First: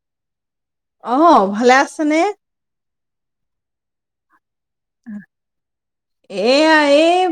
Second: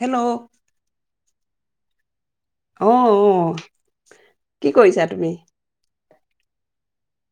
Hello'- অ- ভালে আছেনে? অ-অ- কি কৰিছা তুমি? এয়া এই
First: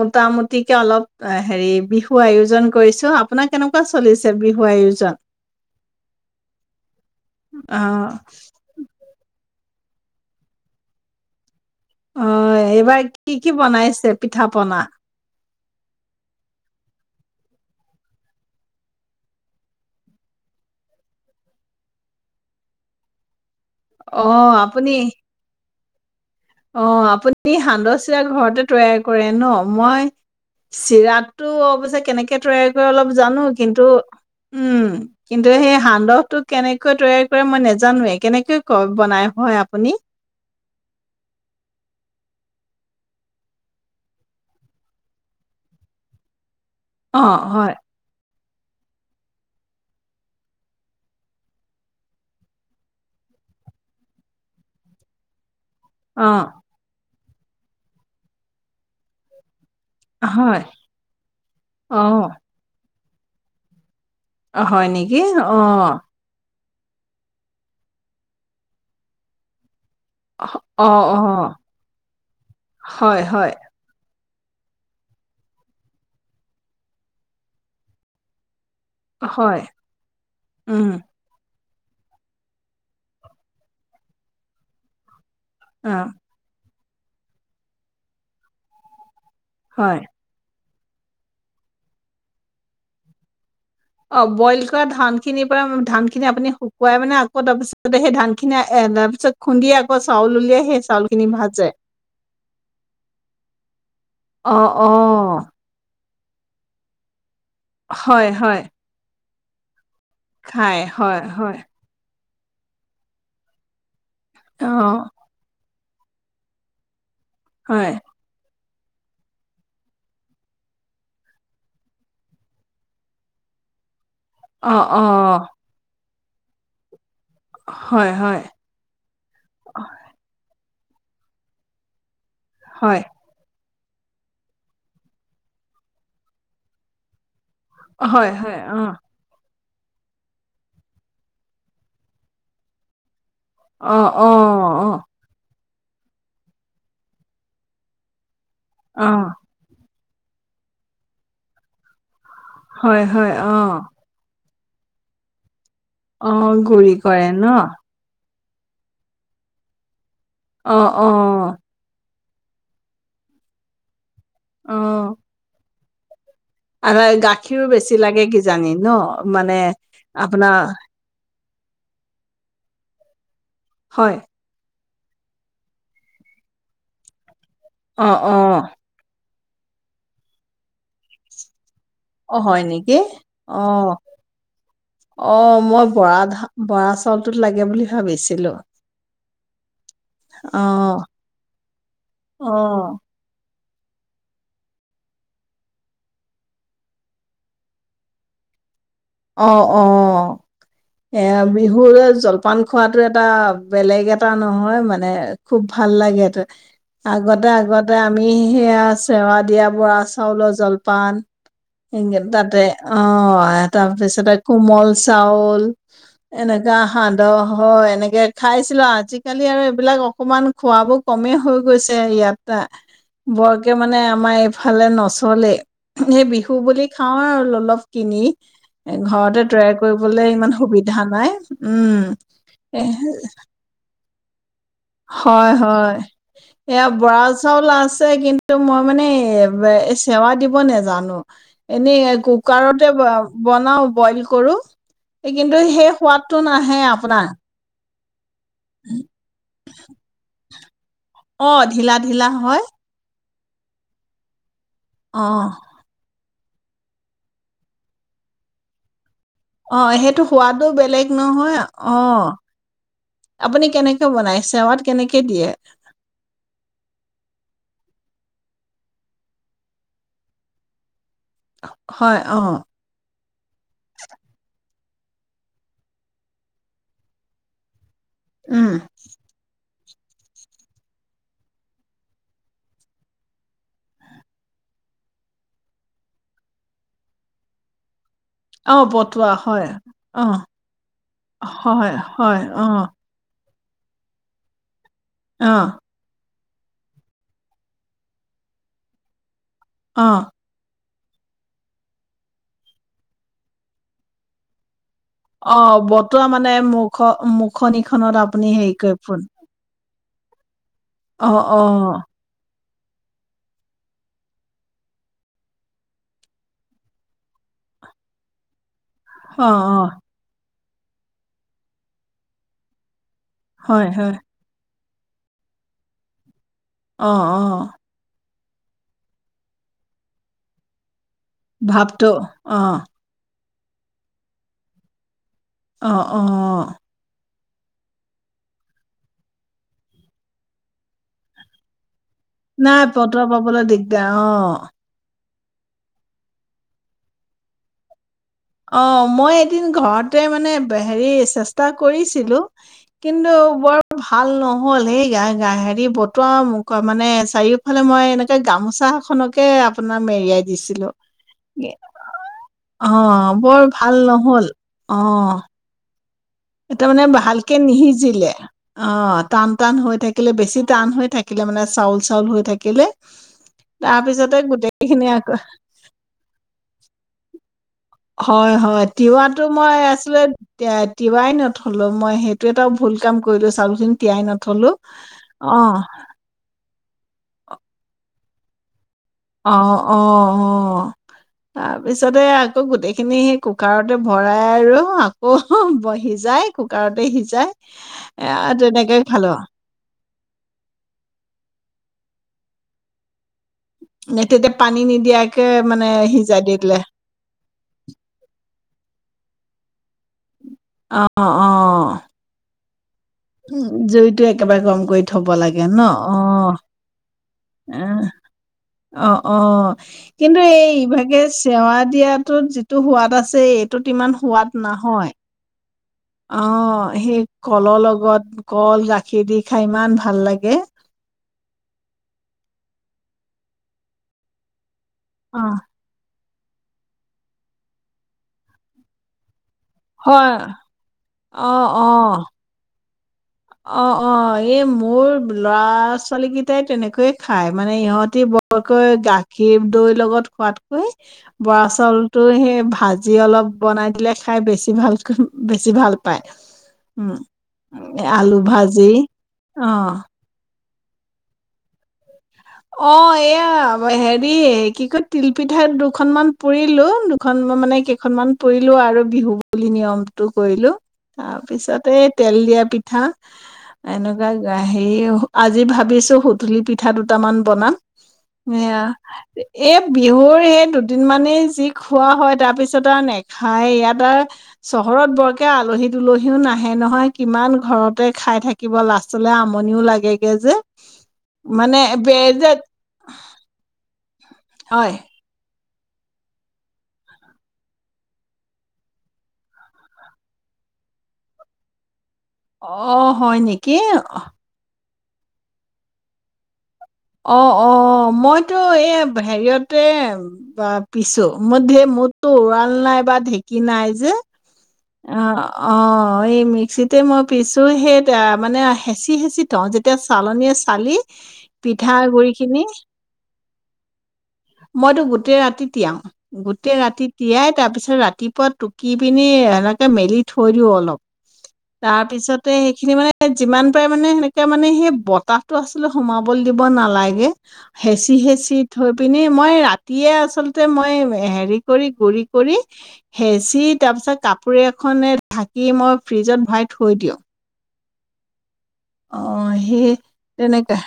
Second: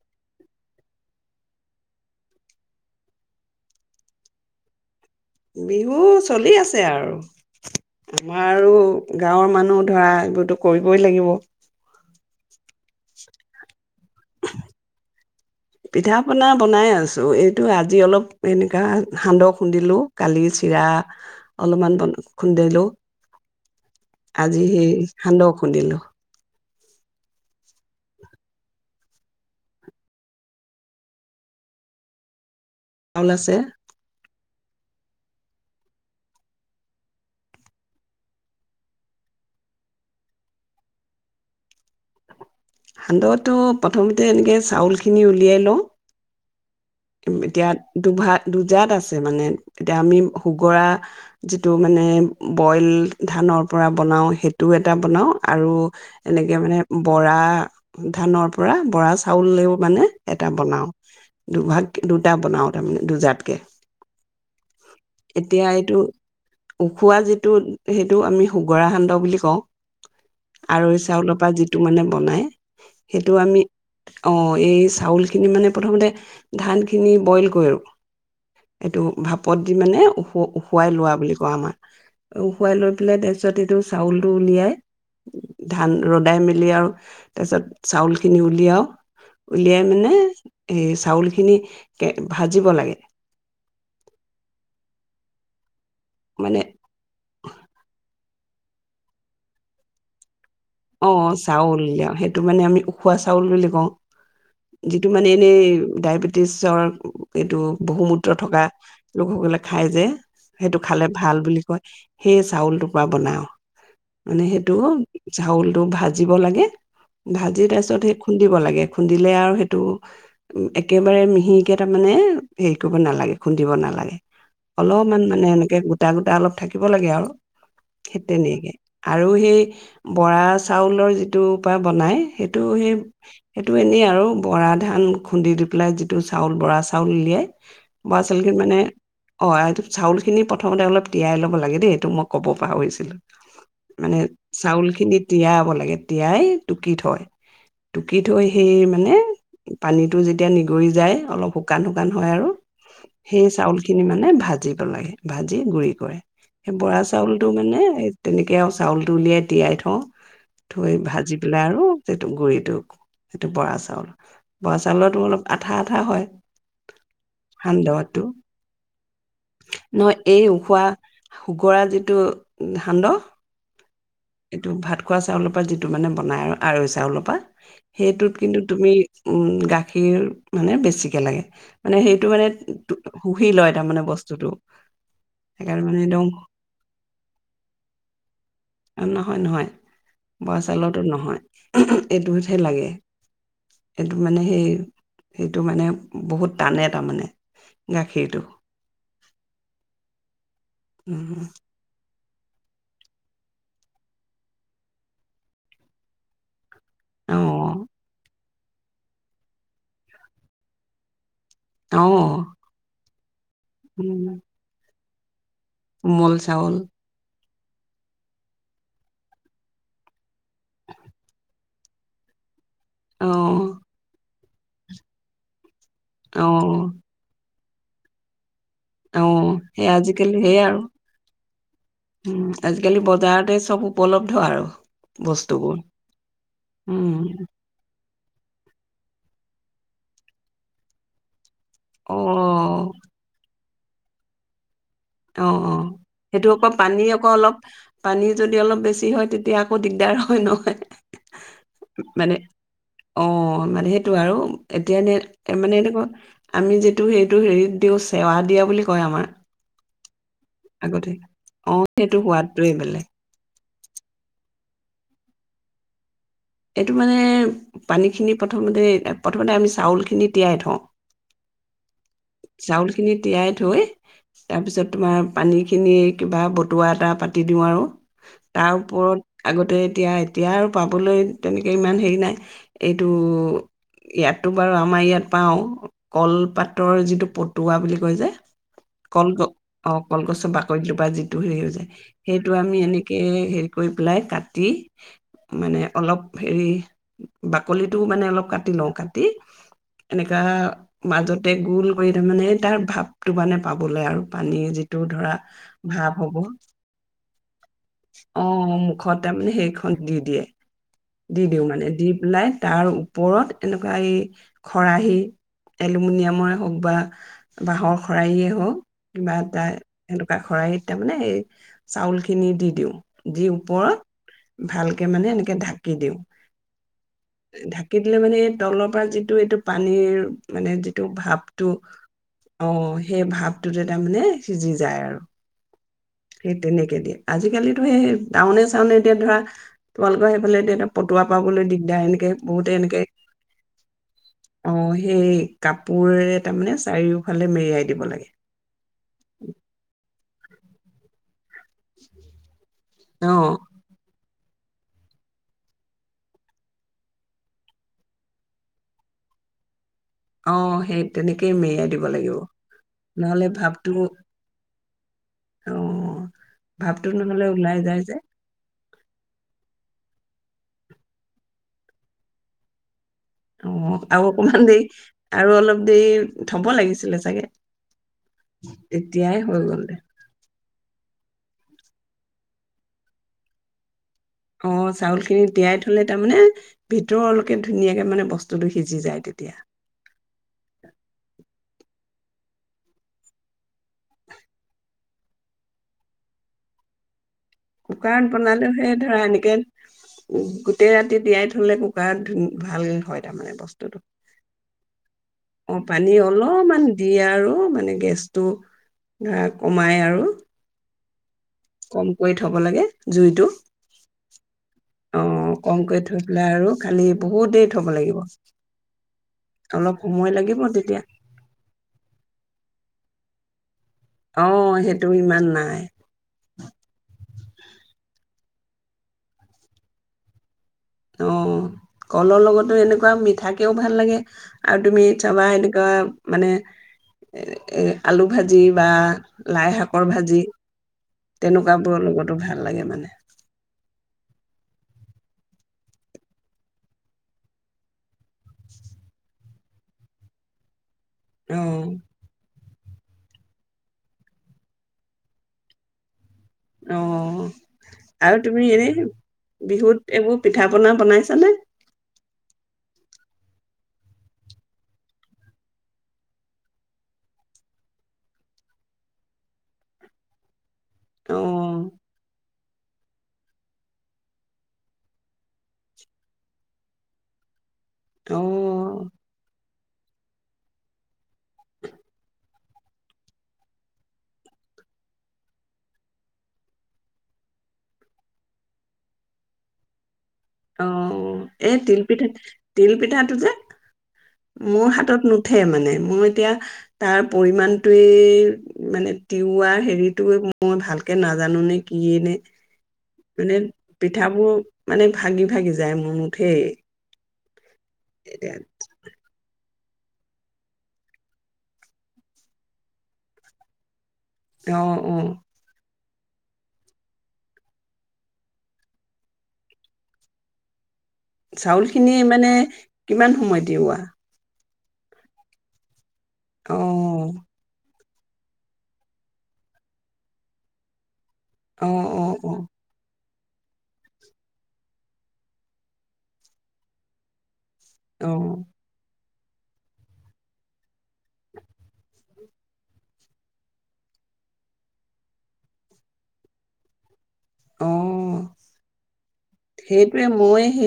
মোটামুটিকে অলপ হেৰি বিহু আয়োজন কৰিছো। আপোনাৰ কেনেকুৱা চলিছে বিহু আয়োজন? বিহু- চলি আছে অহ আৰু আমাৰ আৰু গাঁৱৰ মানুহ- ধৰা এইবোৰতো কৰিবই লাগিব। অ-এই- এইবাৰ কি কি বনাইছে পিঠা পনা? পিঠা পনা বনাই আছো। এইটো আজি অলপ এনেকুৱা সান্দহ খুন্দিলো কালি চিৰা অলপমানন খুন্দিলো। অহ আজি সেই সান্দহ খুন্দিলো। [inaudible] অ আপুনি সান্দহ চিৰা ঘৰতে তৈয়াৰ কৰে ন? মই চিৰাটো অৱশ্যে কেনেকে তৈয়াৰ কৰে- অলপ চাউল জানো আছে কিন্তু- উম্ কিন্তু সেয়ে সান্দহটো কেনেকে তৈয়াৰ কৰে মই নাজানোৱে, কেনেকৈ বনাই হয়, আপুনি? সান্দহটো প্ৰথমতে এনেকে চাউলখিনি উলিয়াই লওঁ- অহ এতিয়া হয় দুভাগ- দুজাত আছে মানে, এতিয়া আমি সুগৰা যিটো মানে বইল ধানৰ পৰা বনাওঁ সেইটোও এটা বনাওঁ- আৰু এনেকে মানে- বৰা ধানৰ পৰা বৰা চাউলেও- মানে অহ এটা হয় বনাও। দুভাগ- দুটা বনাওঁ তাৰমানে। দুজাতকে। আহ হয় নেকি? অ এতিয়া এইটো উখোৱা যিটো সেইটো আমি সুগৰা সান্দহ বুলি কওঁ। অ আৰুৈ অ চাউলৰ পৰা যিটো মানে বনাই হয় সেইটো হয় আমি- অ এই চাউল খিনি মানে প্ৰথমতে- ধানখিনি বইল কৰোঁ। এইটো ভাপত হয় দি মানে উ- উম উখুৱাই লোৱা বুলি কয় আমাৰ। উখুৱাই লৈ পেলাই তাৰ পিছত এইটো চাউলটো উলিয়াই- অ ধান ৰ'দাই মেলি আৰু তাৰ পিছত চাউলখিনি উলিয়াও উলিয়াই হয় মানে এই চাউল খিনিকে ভাজিব লাগে। অ', ব'ইল কৰা ধানখিনিৰ পৰা ধানখিনি আপুনি মানে শুকুৱাই মানে, আকৌ তাৰ পিছতে সেই ধান [unintelligible] এ তাৰ পিছত খুন্দি আকৌ চাউল উলিয়াই সেই চাউল খিনি অ' ভাজে চাউল দিয়া, সেইটো মানে আমি উখোৱা চাউল বুলি কওঁ। অ অ যিটো মানে এনেই ডায়বে ছৰ এইটো হয় বহুমূত্ৰ হয় থকা লোকসকলে খাই যে। খাই সেইটো খালে হয় ভাল হয় বুলি কয়। সেই চাউলটোৰ পৰা বনাও। মানে অ সেইটো এইটো ভাজিব লাগে। ভাজি, তাৰ হয় পিছত সেই খুন্দিব লাগে। খুন্দিলে আৰু সেইটোও একেবাৰে মিহিকে তাৰ মানে হেৰি কৰিব নালাগে, খুন্দিব নালাগে। অ অলপ অ মান মানে এনেকে গোট গোটা-গোটা অলপ থাকিব লাগে আৰু। হয় সেই হয় তেনেকে আৰু সেই পৰা চাউলৰ যিটো পা বনায় সেইটো সেই হয় সেইটো এনেই আৰু, বৰা ধান খুন্দি দি পেলাই যিটো চাউল বৰা চাউল উলিয়াই। বৰা হয় চাউল হয় কেইটা অ মানে, অ'। [unintelligible] চাউলখিনি প্ৰথমতে অলপ তিয়াই ল'ব লাগে দেই, এইটো মই ক'ব পাহৰিছিলোঁ। মানে অ'-অ'-অ'-অ'। চাউলখিনি তিয়াব লাগে, তিয়াই টুকি থয়, টুকি থৈই সেই অ মানে পানীটো যেতিয়া নিগৰি যায় অলপ শুকান-শুকান হয় আৰু, হয় হয় সেই অ চাউলখিনি মানে ভা ভাজিব লাগে, ভাজি ভাজিব গুৰি কৰে, অ সেই গুৰি বৰা কৰে ন চাউলটো মানে তেনেকে আও চাউলটো উলিয়াই তিয়াই থ অ অ ধৈ, ভাজি অ পেলাই আৰু সেইটো গুৰিটো, সেইটো বৰা চাউল। বৰা অ' চাউলৰটো অলপ অ আঠা আঠা হয়। আৰু গাখীৰো বেছি সান্দহটো লাগে কিজানি ন, মানে আপোনাৰ কুকৰা যিটো সান্দহ হয়। এইটো ভাত খোৱা চাউলৰ পৰা যিটো মানে বনায় আৰু, আৰৈ চাউলৰ পৰা। অ' সেইটোত কিন্তু অ' তুমি উম, গাখীৰ মানে বেছিকে লাগে। মানে সেইটো অহ মানে হয় নেকি? শুহি লয় অহ, তাৰমানে বস্তুটো অহ সেইকাৰণে মই মানে বৰা একদম ধা বৰা চাউলটোত লাগে বুলি ভাবিছিলো। নহয় নহয়। বৰা অ' চাউলৰটোত নহয়, এইটোত হে লাগে। অ' এইটো মানে সেই, সেইটো মানে বহুত টানে তাৰমানে গাখীৰটো। অহ অহ, এ উম বিহুৰ জল পান খোৱাটো এটা বেলেগ এটা নহয় মানে, খুব ভাল লাগেতো। অ আগতে আগতে আমি সেয়া চেৱা দিয়া বুৰা চাউলৰ জলপান অ [unintelligible] ততেই, অহ। হয়। উম তাৰপিছতে কোমল চাউল কোমল চাউল এনেকা সান্দহ হয় এনেকে খাইছিলো, আজিকালি আৰু এইবিলাক অকমান খোৱাবোৰ কমেই হৈ গৈছে ইয়াত না। অ বৰকে মানে আমাৰ এই ফালে নচলে। সেই অ বিহু বুলি খাওঁ আৰু অলপ। তিনি অ ঘৰতে তৈয়াৰ সেই কৰিবলৈ আজিকালি ইমান সেয়াই আৰু সুবিধা নাই। উম। আজিকালি এহ বজাৰতে চব উপলব্ধ আৰু। হয় বস্তুবোৰ হয়, এয়া উম বৰা চাউল আছে কিন্তু তো মই মানে, চেৱা দিব নেজানো। এনেই অ কুকাৰতে বনাওঁ। বইল কৰোঁ অ কিন্তু অ সেই সোৱাদটো নাহে আপোনাৰ পানীত যদি অলপ বেছি হয় তেতিয়া আকৌ দিগদাৰ হয় ন। [inaudible] অ', ঢিলা ঢিলা হয়। অ', মানে সেইটো আৰু এতিয়াানে অ', এ মনে ক আমি যিটো হেইটো হেৰিত দিওঁ চেৱা দিয়া বুলি কয় আমাৰ। অহ' হেইটো সোৱাদো বেলেগ আগতে নহয় সেইটো অ' সোৱাদটোৱে বেলেগ আপুনি কেনেকে বনাইছে? কেনেকে দিয়ে? এইটো মানে পানীখিনি প্ৰথমতে প্ৰথমতে আমি চাউলখিনি তিয়াই থওঁ। [unintelligible] অ', চাউল খিনি তিয়াই থৈয়। তাৰপিছত তোমাৰ পানীখিনি কিবা বতুৱা এটা পাতি দিওঁ আৰু উম, তাৰ ওপৰত আগতে এতিয়া, এতিয়া আৰু পাবলৈ তেনেকৈ ইমান হেৰি নাই এইটো ইয়াততো বাৰু আমাৰ ইয়াত পাওঁ কলপাতৰ যি টো পটুৱা বুলি কয় যে অ', বতোৱা কলগছ হয়, অ' কলগছৰ বাকলিটোৰ‌ পৰা যিটো হেৰি হৈ যায়, হয়, হয়, সেইটো আমি অ', এনেকে হেৰিত কৰি পেলাই কাটি মানে অ', অলপ হেৰি বাকলিটোও মানে অলপ কাটি লওঁ কাটি অ', এনেকা মাজতে গোল কৰি মানে তাৰ ভাৱটো মানে পাবলৈ আৰু পানী যি অহ। বতুৱা মানে মুখ, অ মুখ খনিখনত অ আপুনি হেৰি কৰি মুখত পোন তাৰমানে সেইখন দি দিয়ে। দি অ', দিওঁ অ', মানে, দি পেলাই তাৰ ওপৰত এনেকুৱা এই খৰাহী এলুমিনিয়ামৰে হওক বা বাঁহৰ খৰাহিয়েই হওক কিবা অ', এটা অ', এনেকোৱা খৰাহিত তে মানে এই চাউল খিনি দি দিওঁ। যি হয়, ওপৰত হয়, ভাল মানে এনেকোক ঢ়া কি দিওঁ। অ', অ', ঢাকি দিলে মানে তলৰ পৰা যিটো এইটো পানীৰ মানে যি টো ভাপটো, অহ, সেই ভাপটো টোতে তাৰমানে সিজি যায় আৰু। অ' সেই অ'। তেনেকে দিয়ে আজিকালিতো সেই টাউনে চাউনে এতিয়া ধৰা তোমালোকৰ সেইফালে এতিয়া এ পতোৱা পাবলৈ দিগদাৰ এনে নাই পতোৱা পাবলৈ দিগদাৰ অ। অ', সেই কাপোৰে তাৰমানে চাৰিওফালে মেৰিয়াই দিব লাগে। অ মই এদিন ঘৰত তাতে মানে হেৰি চে টা কৰিছিলোঁ, কিন্তু অ', বৰ ভাল ন হ'ল, সেই গা হেৰি বতৰ মানে, চাৰিওফালে মই এনেকে গামোচাখনকে আপোনাৰ মেৰিয়াই অ', দিছিলোঁ, সেই তেনেকেই মেৰিয়াই দিব লাগিব। অ'। নহ'লে বৰ ভাপটো ভাল নহ'ল, অ'। অ', এটো মানে ভাপটো নহ'লে ভালকে ওলাই যায় যে। নিসিজিলে। অ', টান-টান হৈ থাকিলে বেছি টান হৈ থাকিলে মানে চাউল-চাউল হৈ থাকিলে। তাৰ অ', আৰু পিছতে অকমান দেৰি গোটেইখিনি আকৌ আৰু অলপ দেৰি থ'ব লাগিছিলে চাগে। হয়-হয়, তেতিয়াই তিৱাতটো হৈ মই গ'ল দে। আছিলে আঃ, তি-তিৱাই ন হ'লও মই সেইটো এটাও ভুল কাম কৰিলোঁ, চাউলখিনি তিয়াই নথলো অ', চাউলখিনি অ' তিয়াই থলে তাৰমানে ভিতৰলৈকে ধুনীয়াকে মানে বস্ [unintelligible] অ'-অ'-অ'। তাৰ পিছতে আকৌ গোটেইখিনি‌ সেই কুকাৰতে ভৰাই আৰু আকৌ সিজাই কুকাৰতে সিজাই কুকাৰত এ বনালেও হে তেনেকে ধৰা খালো এনেকে গোটেই ৰাতি তিয়াই থ'লে কুকাৰত উম্ ভাল হয় তাৰমানে বস্। এ, তেতিয়া পানী নিদিয়াকে অ', মানে পানী সিজাই দি দিলে অলপমান দিয়ে আৰু মানে গেছটো ধৰা কমায় আৰু [inaudible] কম কৰি থ'ব লাগে। জুইটো উম, জুইটো একেবাৰে কম কৰি অ থ'ব লাগে ন, কমকৈ থৈ পেলাই অ', আৰু খালি বহুত দেৰি থব উহ্, লাগিব অ-অ অলপ সময় কিন্তু লাগিব তেতিয়া এইভাগে চেৱা দিয়াাতটোত যিটো সোৱাদ আছে [unintelligible] ত'ত ইমান অ সোৱাদ সেইটো নহয়। ইমান নাই অ', সেই কলৰ লগত কল, গাখীৰ দি খাই ইমান ভাল লাগে। অ', কলৰ লগতো এনেকুৱা মিঠাকেও ভাল লাগে। আৰু তুমি অ চাবা এনেকুৱা মানে এ-এ, আলু ভাজি বা লাই শাকৰ হয় ভাজি। অ তেনেকুৱাবোৰৰ লগতো ভাল লা গে মানে। অ'-অ', এই মোৰ ল'ৰা ছোৱালীকেইটাই তেনেকৈয়ে খাই, মানে ইহঁতি বৰকৈ গাখীৰ, দৈ লগত খোৱাতকৈ অ বৰা চাউলতো সেই ভা ভাজি অলপ বনাই দিলে, খাই বেছি ভালকৈ, বেছি ভাল পায়। অ উম। আলু আৰু তুমি এনে ভাজি অ', বিহুত এইবোৰ পিঠা পনা বনাইছানে? অ'এয়া হেৰি কি কয়, তিলপিঠা দুখনমান পুৰিলো। দুখন মানে কেইখনমান পুৰিলো আৰু বিহু বুলি নিয়মতটো কৰিলোঁ। অ তাৰপিছতে তেল দিয়া পি পিঠা এনেকুৱা হেৰি আজি ভাবিছোঁ সুতুলি পিঠা দুটা টামান বনাম। অ', এয়া এই বিহুৰ এই দুদিন মানেই যি খোৱা হয়। তাৰপিছত আৰু নেখায়। ইয়াত আৰু চহৰত বৰকৈ আলহী দুলহীও নাহে নহয়। কিমান ঘৰতে খাই থাকিব? লাষ্টলে আমনিও লাগে। গেজে মানে পিঠা, যে তিল পিঠাটো যে মোৰ হয় হাতত ন থে মানে মই এতিয়া তাৰ পৰিমাণটো‌ৱে মানে, তিওৱাৰ হেৰিটোৱে মই ভালকে নাজানোনে আহ, হয় নেকি? পিঠাবোৰ মানে ভাগি, ভাগি যায়। মোৰ নুথেই। অ। অ', মইতো এই হেৰিয়ত তেম, বা পিছো মোৰ ধে মদটো উৰাল নাই, বা ঢেঁকী নাই যে। অ' অ'। অ', এই মিক্সিতেই মই পিচোঁ। সেইটোৱে মানে হেঁচি-হেঁচি থওঁ, যেতিয়া চালনীয়ে চালি। পিঠা চাউলখিনি গুৰি মানে খিনি কিমান সময় দিওৱা? মইতো গোটেই ৰাতি তিয়াও। গোটেই ৰাতি অ', তিয়াই তাৰপিছত ৰাতি তিপুৱা টুকি পিনি এনে তেনে মেলি থৈ দিও অলপ। তাৰ অ', অ', পিছতে অ', সেইখিনি মানে যিমান পাৰে মানে, এনেকৈ মানে সেই বতাহটো আচলতে সোমাবলৈ দিব নালাগে। হেঁচি অ', হেঁচি থৈ পিনে মই ৰাতিয়েই আচলতে মই হেৰি কৰি গুৰি কৰি হেচি, তাৰপিছত কাপো কপৰি এখনে ঢাকি মই ফ্ৰিজত ভৰাই থৈ দিওঁ। অ। অ', সেই তেনেকা।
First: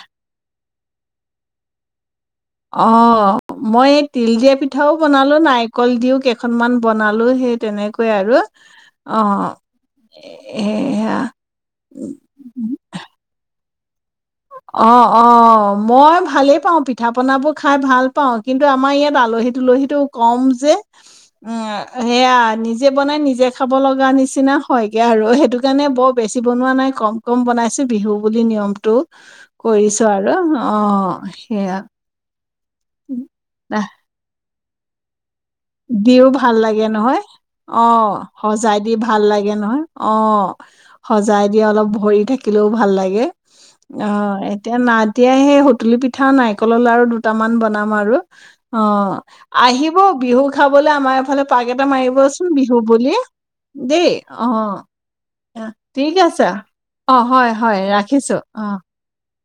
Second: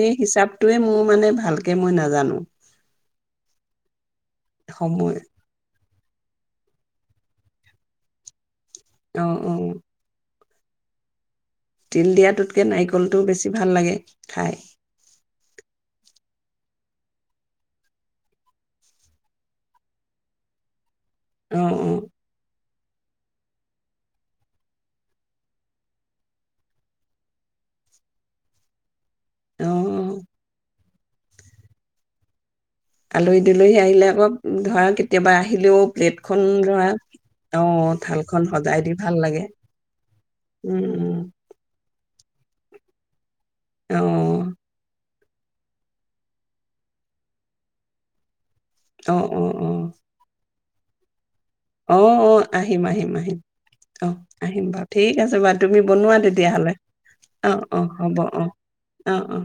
টোৱে মোৰ মানে ভালকে মই নাজানো। অ', মই এক তিল দিয়া পিঠাও সময় বনালোঁ, নাই কল দিও কেইখনমান বনালো, সেই তেনেকৈ আৰু অ', অ'। এয়া তিল দিয়াটোতকে নাৰিকলটোও বেছি ভাল লাগে। খাই অ', অ'। অ' মই ভালেই পাওঁ, পিঠা পনাবোৰ খাই ভাল পাওঁ, কিন্তু আমাৰ ইয়াত আলহী-তুলহীটো কম যে অ উম, অ সেয়া নিজ নিজে বনাই নিজে খাব লগা নিচিনা হয়গে আৰু। সেইটো কাৰণে বৰ বেছি বনোৱা নাই কম কম বনাইছো বিহু বুলি নিয়মতটো। অ কৰিছো আৰু অ' সেইয়া। আলহী-দুলহী আহিলে আকৌ ধৰা কেতিয়াবা আহি দিও ভাল লাগে নহয়, অ', সজাই দি ভাল লাগে নহয়? অ', উম সজাই দি অলপ ভৰি থাকিলেও ভাল লাগে। অ', উম এতিয়া নাদ এতিয়া সেই সুতুলি পিঠা, নাৰিকলৰ লাৰু দুটামান বনাম আৰু অ', আহিব বিহু খাবলৈ আমাৰ এইফালে পাক এটা অ', অ', মাৰিবচোন বিহু আহিম, আহিম, বুলি আহিম দেই। অহ, আহিম অ', বাৰু ঠিক আছে, বাৰু তুমি ঠিক বনোৱা আছে। তেতিয়াহ'লে হয়, অ', হয় অ', হ'ব ৰাখিছোঁ। অ', অ', অ'।